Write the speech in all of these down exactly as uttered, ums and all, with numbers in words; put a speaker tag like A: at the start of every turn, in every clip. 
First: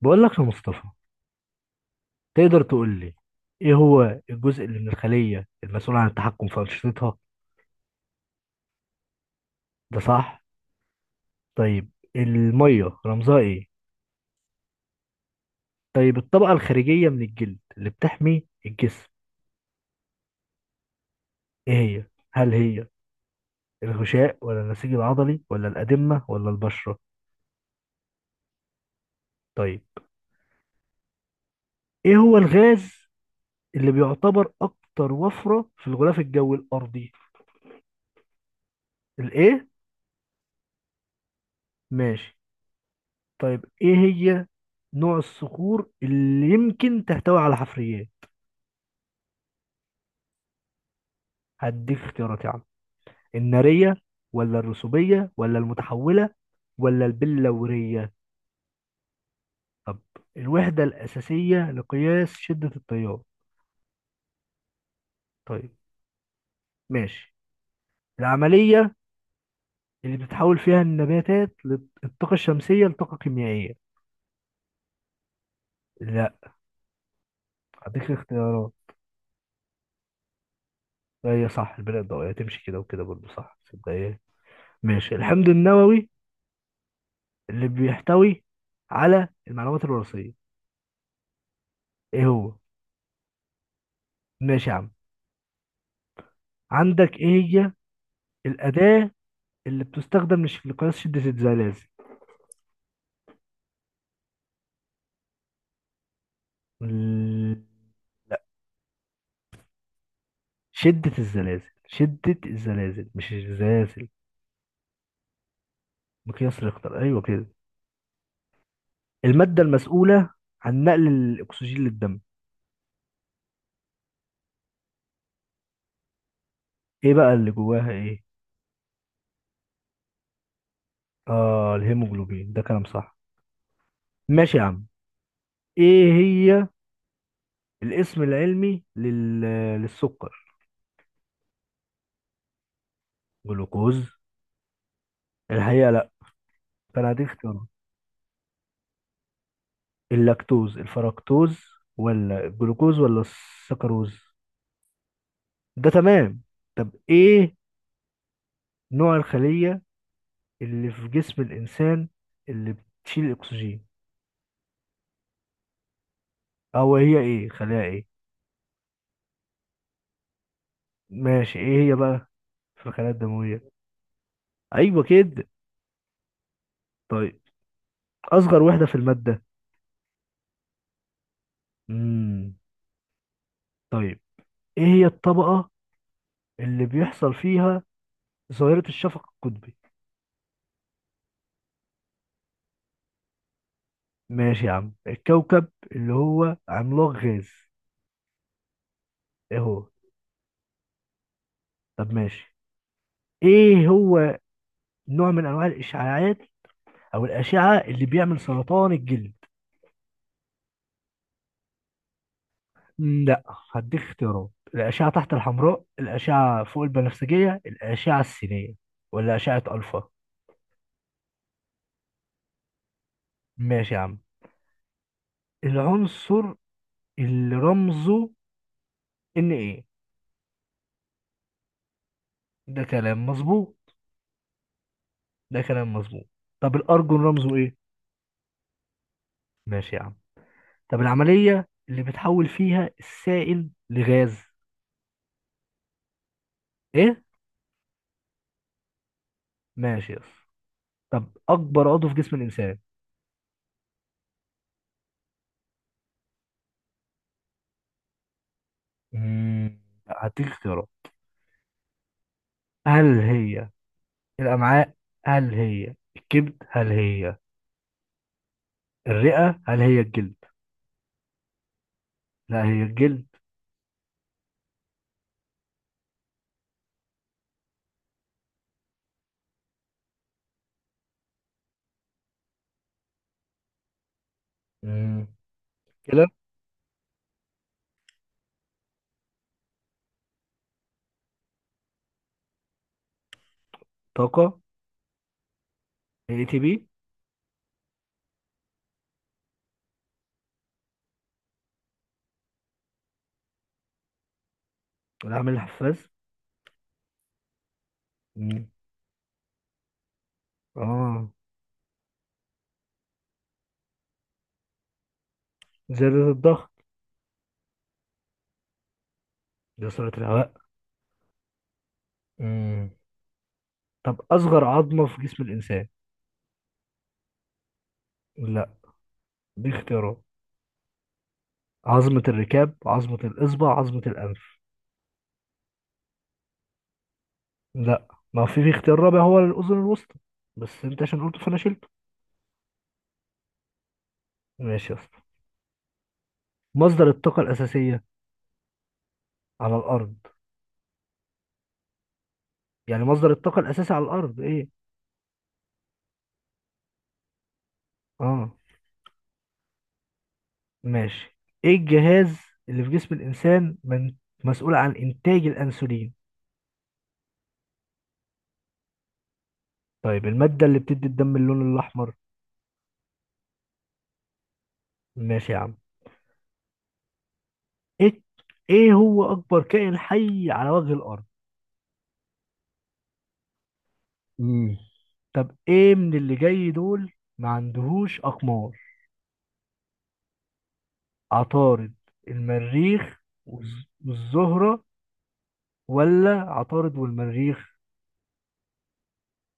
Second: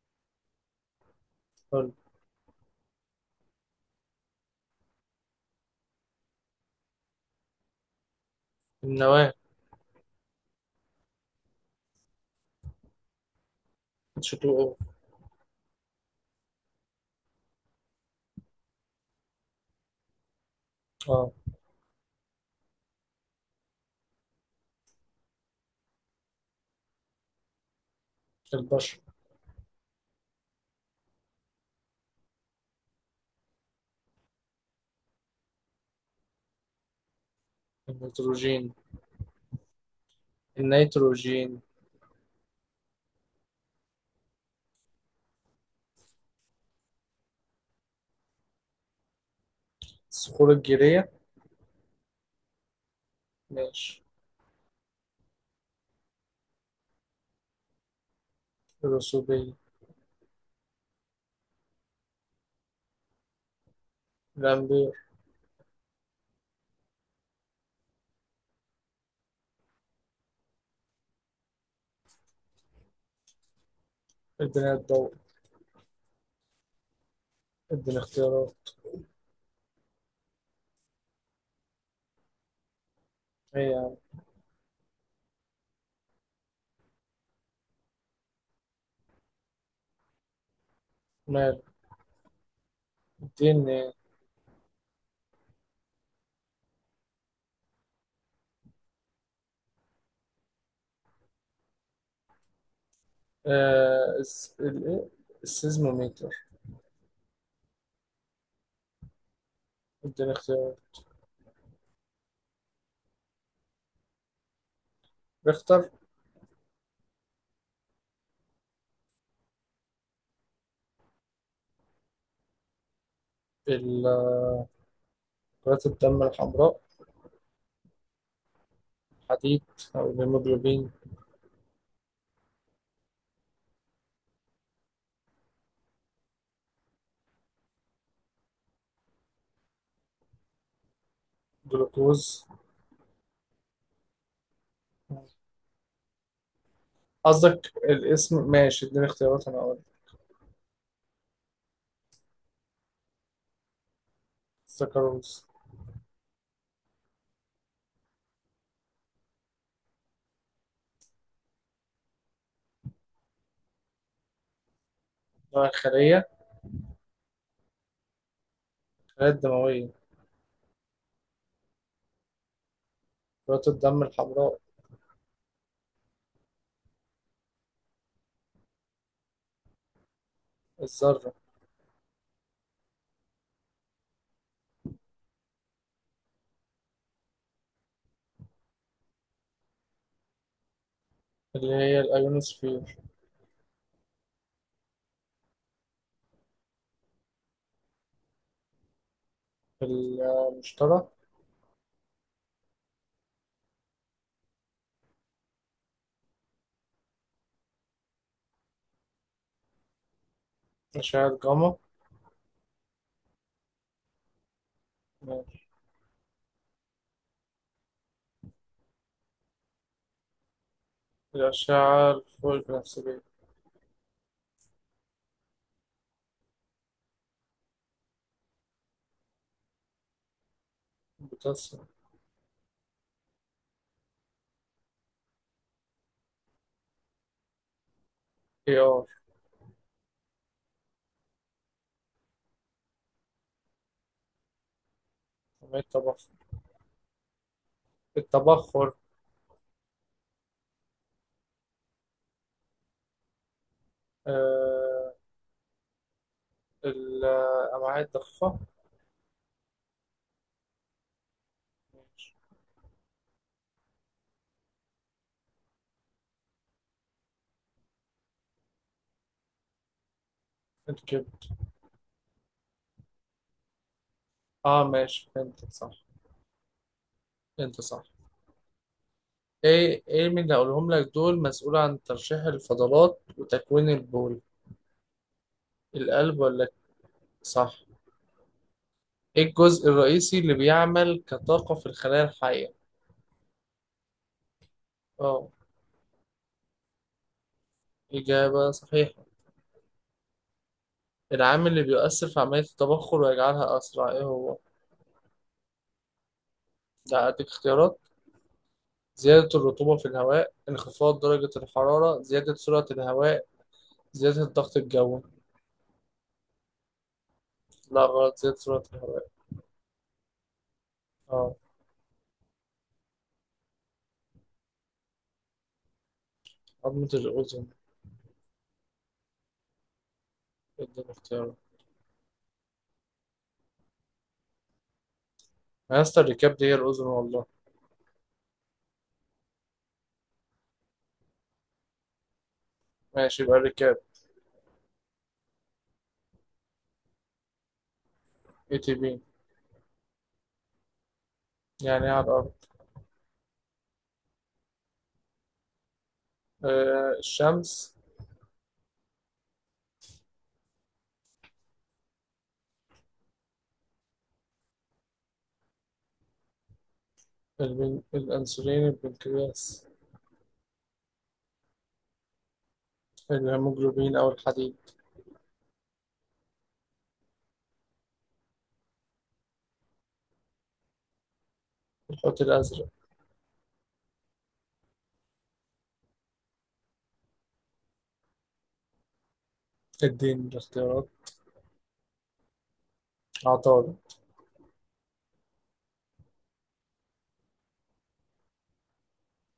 A: بقول لك يا مصطفى،
B: حلو.
A: تقدر تقول لي ايه هو الجزء اللي من الخلية المسؤول عن التحكم في أنشطتها؟
B: النواة.
A: ده صح. طيب، المية رمزها ايه؟
B: شكله.
A: طيب، الطبقة الخارجية من الجلد اللي بتحمي الجسم
B: اه،
A: ايه هي؟ هل هي الغشاء ولا النسيج العضلي ولا الأدمة ولا البشرة؟
B: البشر.
A: طيب، ايه هو الغاز اللي بيعتبر اكتر وفرة في الغلاف الجوي الأرضي؟
B: النيتروجين.
A: الايه؟
B: النيتروجين.
A: ماشي. طيب ايه هي نوع الصخور اللي يمكن تحتوي على حفريات؟
B: الصخور الجيرية.
A: هديك اختيارات يا عم: النارية
B: ماشي.
A: ولا الرسوبية ولا المتحولة ولا البلورية؟
B: الرسوبية.
A: طب الوحدة الأساسية لقياس شدة التيار؟
B: الأمبير.
A: طيب، ماشي. العملية اللي بتتحول فيها النباتات للطاقة الشمسية لطاقة كيميائية؟
B: ادينا الضوء.
A: لا،
B: ادينا
A: هديك
B: اختيارات.
A: اختيارات. هي صح البناء الضوئية، تمشي كده وكده برضه صح.
B: ايه يا
A: صدق
B: عم؟
A: ايه؟ ماشي. الحمض النووي اللي بيحتوي على المعلومات الوراثية
B: مال.
A: ايه هو؟
B: اديني.
A: ماشي يا عم. عندك ايه هي الأداة اللي بتستخدم لش- لقياس شدة الزلازل؟
B: آه، الس- ال- إيه؟ السيزموميتر.
A: ال-
B: ادينا اختيارات.
A: شدة الزلازل، شدة الزلازل، مش الزلازل.
B: ريختر.
A: مقياس ريختر، أيوة كده. المادة المسؤولة عن نقل الأكسجين للدم؟
B: ال- آه، كرات الدم الحمراء.
A: إيه بقى اللي جواها إيه؟
B: حديد أو الهيموجلوبين.
A: آه، الهيموجلوبين، ده كلام صح. ماشي يا عم. إيه هي الاسم العلمي لل... للسكر؟
B: جلوكوز.
A: جلوكوز؟ الحقيقة لأ، فأنا هديك اختيارات:
B: قصدك الاسم؟ ماشي، اديني اختيارات أنا أقول.
A: اللاكتوز، الفركتوز، ولا الجلوكوز، ولا السكروز؟
B: سكروز.
A: ده تمام. طب ايه نوع الخلية اللي في جسم الإنسان اللي بتشيل الأكسجين؟
B: نوع الخلية؟
A: أو هي إيه، خلايا إيه؟
B: الخلايا الدموية.
A: ماشي. إيه هي بقى في الخلايا
B: كرات
A: الدموية؟
B: الدم الحمراء.
A: أيوة كده. طيب، أصغر وحدة في المادة؟
B: الذرة.
A: مم. طيب، إيه هي الطبقة اللي بيحصل فيها ظاهرة الشفق القطبي؟
B: اللي هي الأيونوسفير.
A: ماشي يا عم. الكوكب اللي هو عملاق غاز إيه هو؟
B: المشترى.
A: طب ماشي. إيه هو نوع من أنواع الإشعاعات أو الأشعة اللي بيعمل سرطان الجلد؟
B: أشعة جاما.
A: لا، هديك اختيارات: الأشعة تحت
B: ماشي.
A: الحمراء، الأشعة فوق البنفسجية، الأشعة السينية، ولا أشعة ألفا؟
B: الأشعة الفوق البنفسجية.
A: ماشي يا عم. العنصر اللي رمزه إن، إيه؟
B: بوتاسيوم.
A: ده كلام مظبوط، ده كلام مظبوط. طب الأرجون رمزه إيه؟
B: اي ار.
A: ماشي يا عم. طب العملية اللي بتحول فيها السائل لغاز؟
B: كمية تبخر.
A: إيه؟
B: التبخر.
A: ماشي يا اسطى. طب أكبر عضو في جسم الإنسان؟
B: آه، الأمعاء الضخة.
A: مم، لا، هديك اختيارات.
B: ماشي.
A: هل هي الأمعاء، هل هي الكبد، هل هي الرئة، هل هي الجلد؟
B: الكبد.
A: لا، هي الجلد.
B: اه ماشي، فهمتك صح، انت صح. ايه ايه من اللي هقولهم لك دول مسؤول عن ترشيح الفضلات وتكوين البول؟
A: مم. كلى.
B: القلب ولا؟ صح. ايه الجزء الرئيسي اللي بيعمل كطاقة في الخلايا الحية؟
A: طاقة.
B: اه.
A: اي تي بي.
B: إجابة صحيحة. العامل اللي بيؤثر في عملية التبخر ويجعلها أسرع إيه هو؟
A: العامل الحفاز.
B: ده أديك اختيارات.
A: مم.
B: زيادة الرطوبة في الهواء، انخفاض
A: اه،
B: درجة الحرارة، زيادة سرعة الهواء، زيادة الضغط الجوي.
A: زيادة الضغط.
B: لا غلط، زيادة سرعة الهواء.
A: دي سرعة الهواء.
B: اه.
A: مم. طب أصغر عظمة في جسم الإنسان؟
B: عظمة الأذن.
A: لا، دي اختيارات:
B: اديني اختيارات.
A: عظمة الركاب، عظمة الإصبع، عظمة الأنف.
B: أنا يا اسطى الركاب دي هي الأذن والله.
A: لا، ما في في اختيار رابع هو الأذن الوسطى، بس أنت عشان قلته فأنا شلته.
B: ماشي، يبقى الركاب.
A: ماشي يا اسطى. مصدر الطاقة الأساسية
B: اي تي بي.
A: على الأرض.
B: يعني إيه على الأرض؟
A: يعني مصدر الطاقة الأساسي على الأرض إيه؟
B: آه، الشمس.
A: آه، ماشي. ايه الجهاز اللي في جسم الانسان من مسؤول عن انتاج الانسولين؟
B: البن... الأنسولين، البنكرياس.
A: طيب، المادة اللي بتدي الدم اللون الاحمر؟
B: الهيموجلوبين أو الحديد.
A: ماشي يا عم. ايه ايه هو اكبر كائن حي على وجه الارض؟
B: الحوت الأزرق.
A: مم. طب ايه من اللي جاي دول ما عندهوش اقمار؟
B: اديني الاختيارات.
A: عطارد، المريخ والز-
B: عطارد.
A: والزهرة، ولا عطارد والمريخ؟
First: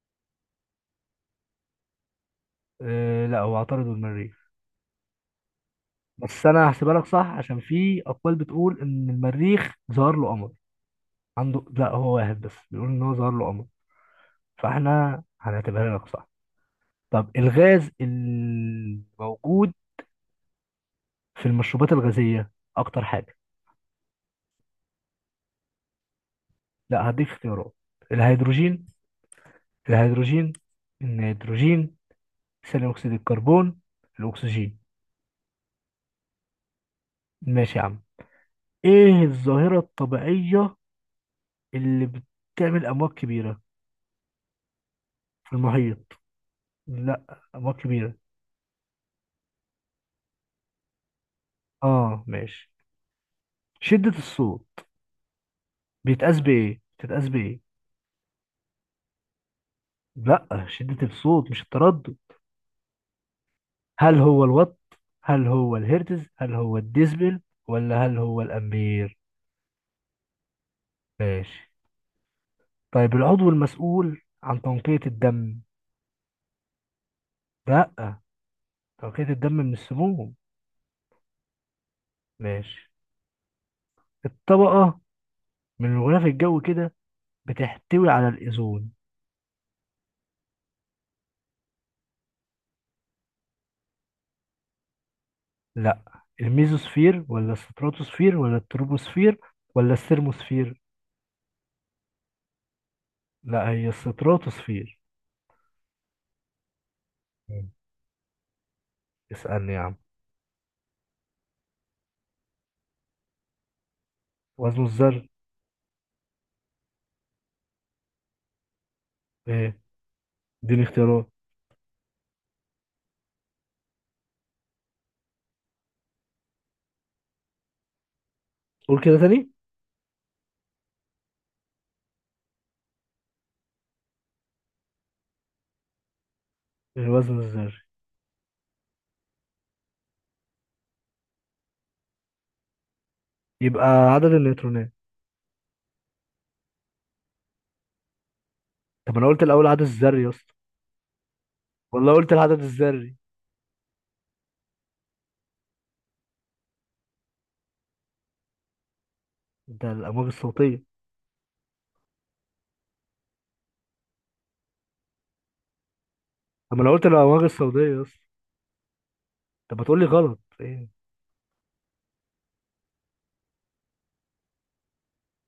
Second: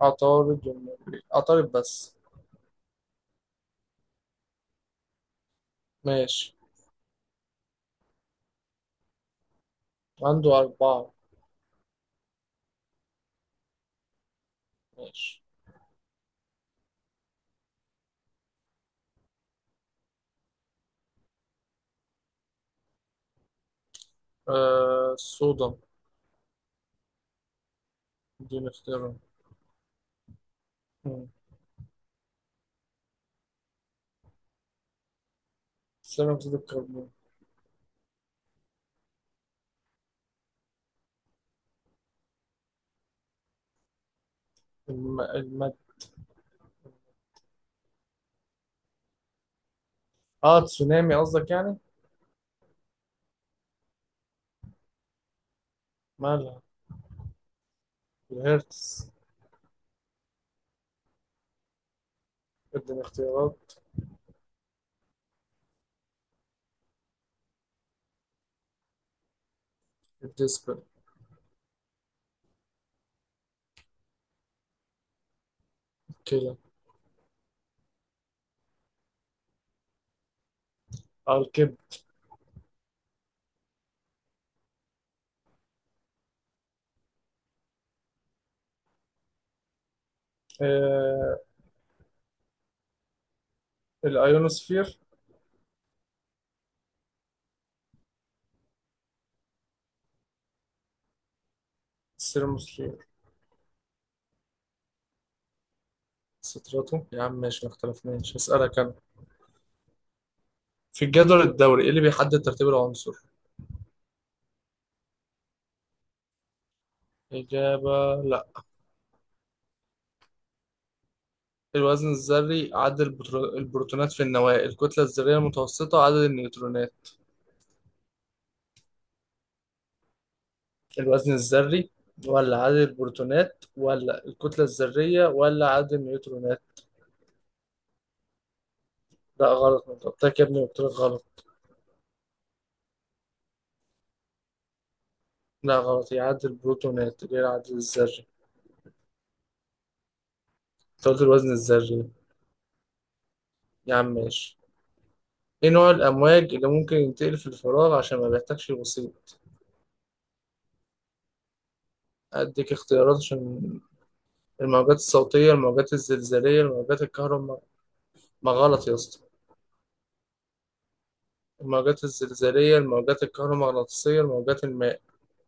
B: عطارد والنبي، عطارد بس.
A: آه لا، هو عطارد والمريخ، بس
B: ماشي.
A: انا هحسبها لك صح عشان في اقوال بتقول ان المريخ ظهر له قمر.
B: عنده أربعة.
A: عنده، لا هو واحد بس، بيقول ان هو ظهر له قمر، فاحنا
B: ماشي.
A: هنعتبرها لك صح. طب الغاز الموجود في المشروبات الغازية اكتر حاجة؟
B: آه، الصودا.
A: لا، هديك اختيارات:
B: دي
A: الهيدروجين،
B: نختارها.
A: الهيدروجين،
B: مم.
A: النيتروجين، ثاني اكسيد الكربون، الاكسجين.
B: ثاني أكسيد الكربون.
A: ماشي يا عم. ايه الظاهرة الطبيعية اللي بتعمل امواج كبيرة
B: الم...
A: في
B: المادة.
A: المحيط؟ لا، امواج كبيرة.
B: اه تسونامي قصدك يعني.
A: اه ماشي. شدة الصوت بيتقاس
B: مالها؟
A: بايه بتتقاس بايه؟
B: الهرتز.
A: لا، شدة الصوت مش التردد.
B: اديني اختيارات.
A: هل هو الوات، هل هو الهرتز، هل هو الديسبل، ولا هل هو الأمبير؟
B: الديسبل.
A: ماشي. طيب، العضو المسؤول عن تنقية الدم؟
B: كده.
A: لا، تنقية الدم من السموم.
B: اه، الكب.
A: ماشي. الطبقة من الغلاف الجوي كده بتحتوي على الأوزون؟
B: آه، الايونوسفير.
A: لا، الميزوسفير ولا الستراتوسفير ولا التروبوسفير ولا الثرموسفير؟
B: السيرموسفير.
A: لا، هي الستراتوسفير.
B: ستراتو يا عم ماشي،
A: مم.
B: ما اختلفناش. هسألك انا.
A: اسألني يا عم.
B: في الجدول الدوري ايه اللي بيحدد ترتيب العنصر؟
A: وزن الذر.
B: إجابة؟ لا.
A: ايه؟ اديني اختيارات.
B: الوزن الذري، عدد البترو- البروتونات في النواة، الكتلة الذرية المتوسطة، عدد النيوترونات.
A: قول كده تاني.
B: الوزن الذري ولا عدد البروتونات ولا الكتلة الذرية ولا عدد النيوترونات؟
A: الوزن الذري.
B: لا غلط، ما جبتك يا ابني، قلت لك غلط.
A: يبقى عدد النيوترونات.
B: لا غلط، هي عدد البروتونات، غير عدد الذري.
A: طب انا قلت الاول عدد الذري يا اسطى.
B: انت قلت الوزن الذري.
A: والله قلت العدد الذري.
B: يا عم ماشي. ايه نوع الأمواج اللي ممكن ينتقل في الفراغ عشان ما بيحتاجش الوسيط؟
A: ده الامواج الصوتيه.
B: أديك اختيارات عشان. الموجات الصوتية، الموجات الزلزالية،
A: طب انا
B: الموجات
A: قلت الامواج
B: الكهرومغناطيسية.
A: الصوتيه يا اسطى.
B: ما غلط يا اسطى.
A: طب ما تقول لي غلط ايه.
B: الموجات الزلزالية، الموجات الكهرومغناطيسية، الموجات الماء.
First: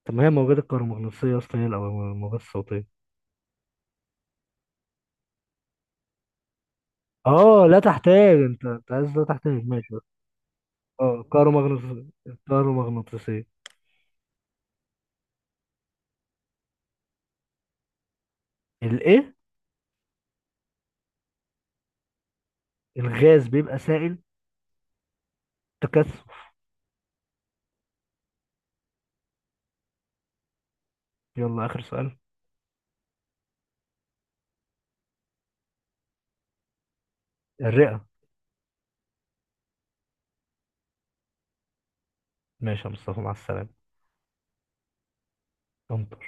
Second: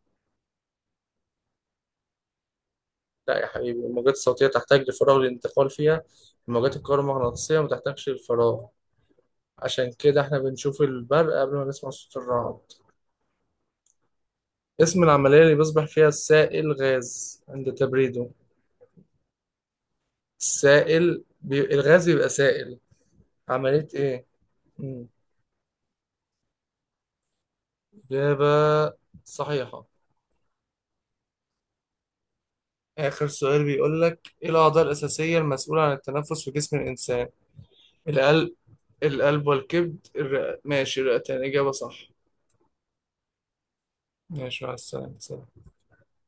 A: طب ما هي الموجات الكهرومغناطيسيه يا اسطى، هي الأو- الموجات الصوتيه.
B: لا يا حبيبي، الموجات الصوتية تحتاج لفراغ للانتقال فيها، الموجات الكهرومغناطيسية
A: اه
B: ما
A: لا
B: تحتاجش
A: تحتاج، انت
B: للفراغ.
A: انت عايز لا تحتاج،
B: عشان
A: ماشي.
B: كده احنا بنشوف
A: اه،
B: البرق قبل ما نسمع
A: كهرومغناطيسيه،
B: صوت الرعد.
A: الكهرومغناطيسيه.
B: اسم العملية اللي بيصبح فيها السائل غاز عند تبريده؟
A: الايه؟
B: السائل بي... الغاز بيبقى سائل.
A: الغاز بيبقى
B: عملية
A: سائل.
B: ايه؟ مم.
A: تكثف.
B: إجابة صحيحة.
A: يلا اخر سؤال.
B: آخر سؤال بيقول لك، ايه الأعضاء الأساسية المسؤولة عن التنفس في جسم الإنسان؟
A: الرئه.
B: القلب. القلب والكبد الرئة، ماشي الرئتين، إجابة صح.
A: ماشي يا مصطفى، مع السلامه.
B: ماشي، مع السلامة، سلام.
A: انت